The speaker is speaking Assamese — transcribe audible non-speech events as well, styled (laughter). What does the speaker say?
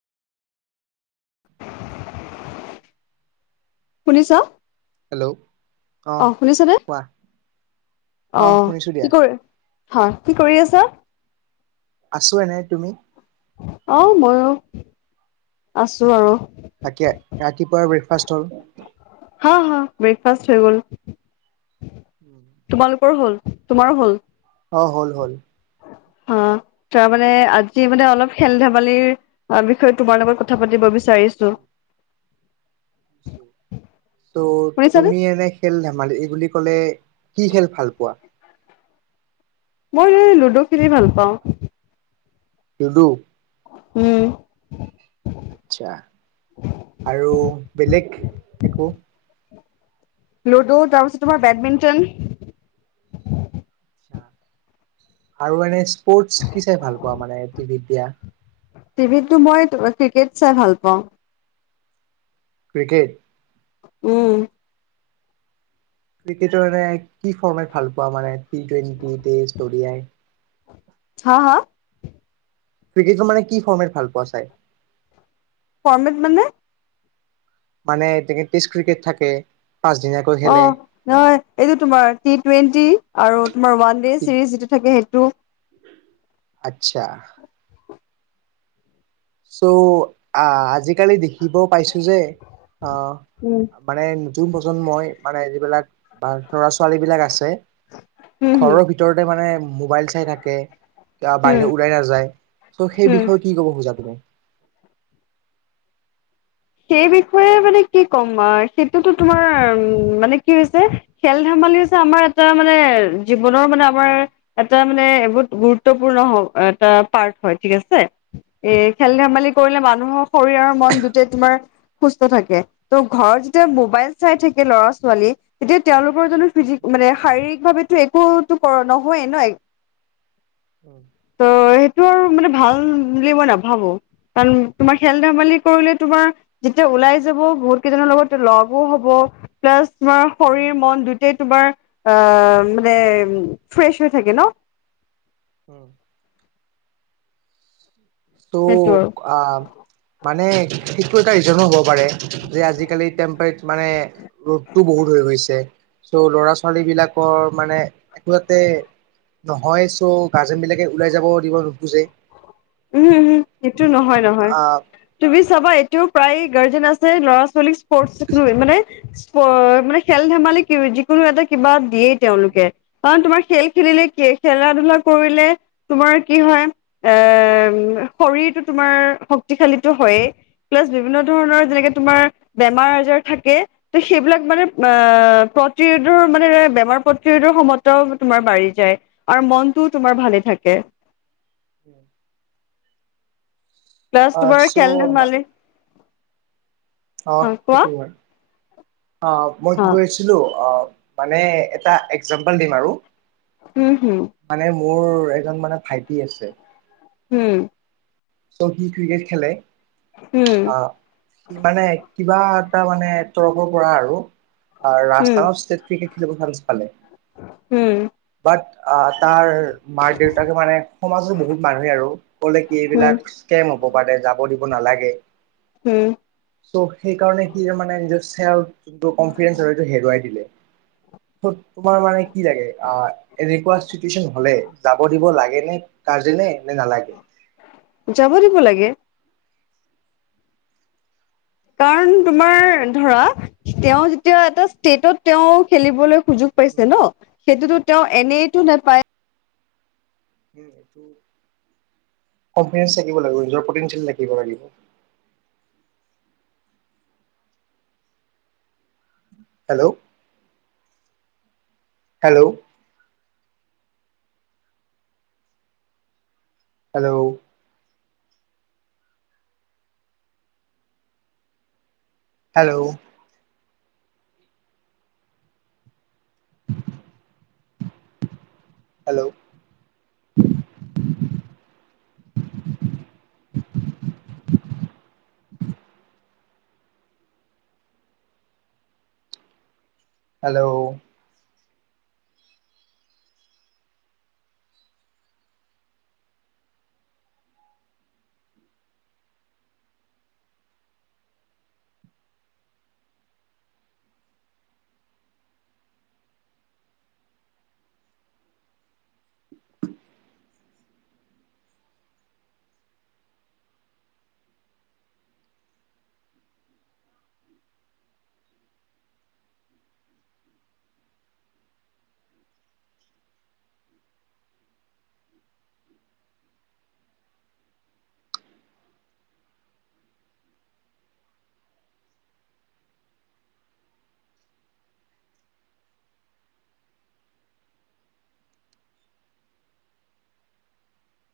শুনিছা? হেল্ল'। অ অহ শুনিছানে? কোৱা অ অহ শুনিছো দিয়া কি কৰ হয়, কি কৰি আছা? আছো এনে, তুমি? অহ মইও আছো আৰু। তাকে, ৰাতিপুৱা ব্ৰেকফাষ্ট হ'ল? হা হা ব্ৰেকফাষ্ট হৈ গ'ল। উম। মোৰ হল তোমাৰো হল। অ' হ'ল - হ'ল। অ' তাৰ মানে আজি মানে অলপ খেল-ধেমালিৰ অ' বিষয়ে তোমাৰ লগত কথা পাতিব বিচ চাৰিছোঁ। তো শুনিছানে তুমি এনে খেল-ধেমালি এই বুলি ক'লে কি খেল ভাল পোৱা? মই এই লুডু খেলি ভাল পাওঁ। লুডু। উম। আচ্ছা আৰু বেলেগ একো লুডু তাৰপিছত তোমাৰ বেডমিণ্টন। আৰু এনে স্পৰ্টচ কি চাই ভাল পোৱা মানে টিভিত দিয়া? টিভিতটো মই ক্ৰিকেট চাই ভাল পাওঁ। ক্ৰিকেট। উম। ক্ৰিকেট কি ফৰ্মেট ভাল পোৱা মানে টি টোৱেনটি, ইচতুদি আই? হা হা? ক্ৰিকেটটো মানে কি ফৰ্মেট ভাল পোৱা চায়? ফৰ্মেট মানে? মানে তেখেত টিষ্ট ক্ৰিকেট থাকে। পাঁচদিনীয়াকৈ অ' খেলে নহয়। এইটো তোমাৰ টি টুৱেন্টি আৰু তোমাৰ ওৱান ডে ছিৰিজ যিটো থাকে সেই টো আচ্ছা। ছো, আ- আজিকালি দেখিব পাইছোঁ যে অ' উম মানে নতুন প্ৰজন্মই মানে যিবিলাক বা লৰা ছোৱালী বিলাক আছে। হম হম ঘৰৰ ভিতৰতে মানে মোবাইল চাই থাকে বাহিৰত হম ওলাই নাযায় ত' সেই হম বিষয়ে কি কব খোজা তুমি সেই বিষয়ে মানে কি ক'ম সেইটোতো তোমাৰ উ মানে কি হৈছে খেল ধেমা- মালিৰ হৈছে আমাৰ এটা মানে জীৱনৰ মানে আমাৰ উম মানে বহুত গুৰুত্বপূৰ্ণ এটা পাৰ্ট হয় ঠিক আছে এ খেল উম ধেমালি কৰি মানুহৰ শৰীৰ আৰু মন দুটাই তোমাৰ সুস্থ থাকে ত' ঘৰত যেতিয়া উম মোবাইল চাই থাকে ল'ৰা ছোৱালী তেতিয়া তেওঁলোকৰ জোনটো ফিজিক মানে শাৰীৰিক ভাৱো একোটো কৰ নহয়েই ন উম তোৰ মানে ভাল বুলি মই নাভাবো কাৰণ তোমাৰ খেল ধেমালি কৰিলে তোমাৰ যেতিয়া ওলাই যাব বহুত কেইজনৰ লগত লগো হব প্লাছ তোমাৰ উম শৰীৰ মন দুটাই তোমাৰ আহ মানে ফ্ৰেছ হৈ থাকে ন। উম ত' সেইটো আৰু আহ মানে কি এটা ৰিজনো হব পাৰে যে আজিকালি টেম্পট মানে ৰ'দটো বহুত হৈ গৈছে। চ' ল'ৰা ছোৱালী বিলাকৰ মানে একো এতে- নহয় চ' গাৰ্জেন বিলাকে ওলাই যাব দিব নোখোজে উহো উহো সেটো নহয় নহয় আহ তুমি চাবা এইটোও প্ৰায় গাৰ্জেন আছে ল'ৰা ছোৱালীক স্পৰ্ট মানে অ মানে খেল ধেমালি যিকোনো এটা কিবা দিয়েই তেওঁলোকে কাৰণ তোমাৰ খেল খেলিলে কি খেলা ধূলা কৰিলে তোমাৰ কি হয় এ শৰীৰৰ টো তোমাৰ শক্তিশালীতো হয়ে প্লাজ বিভিন্ন ধৰণৰ যেনেকে তোমাৰ বেমাৰ আজাৰ থাকে ত সেইবিলাক মানে অ প্ৰতিৰোধৰ মানে বেমাৰ প্ৰতিৰোধৰ ক্ষমতাও তোমাৰ বাঢ়ি যায় আৰু মনটোও তোমাৰ ভালে থাকে। প্লাছ অ তোমাৰ চ' খেল ধেমালি অহ হা কোৱা সেইটোও হয়। অ মই হা কি কৰিছিলো অ মানে এটা এক্সজাম্পল দিম আৰু উম হুম মানে মোৰ এজন মানে ভাইটি আছে। উম ত' সি ক্ৰিকেট খেলে উম, আহ সি মানে কিবা এটা মানে তৰফৰ পৰা আৰু উম, ৰাজস্থানত ষ্টেট ক্ৰিকেট খেলিব ভাল পালে উম বাট তাৰ মাক দেউতাকে মানে সমাজৰ বহুত মানুহে আৰু ক'লে কি উম, এইবিলাক কেম হব পাৰে যাব দিব নালাগে উম, চ' সেইকাৰণে সি মানে নিজৰ যোনটো কনফিডেঞ্চ সেটো হেৰুৱাই দিলে তোমাৰ মানে কি লাগে আহ এনেকুৱা চিটুৱেচন হলে যাব দিব লাগে নে গাৰ্জেনে নে নালাগে? যাব দিব লাগে। কাৰণ তোমাৰ ধৰা তেওঁ যেতিয়া এটা ষ্টেটত তেওঁ খেলিবলৈ সুযোগ পাইছে ন সেইটোতো তেওঁ এনেইতো নেপায়। উমটো কনফিডেঞ্চ থাকিব লাগিব নিজৰ প্ৰটিন্সিয়েল থাকিব লাগিব। Hello hello hello hello hello (inaudible) hello (unintelligible)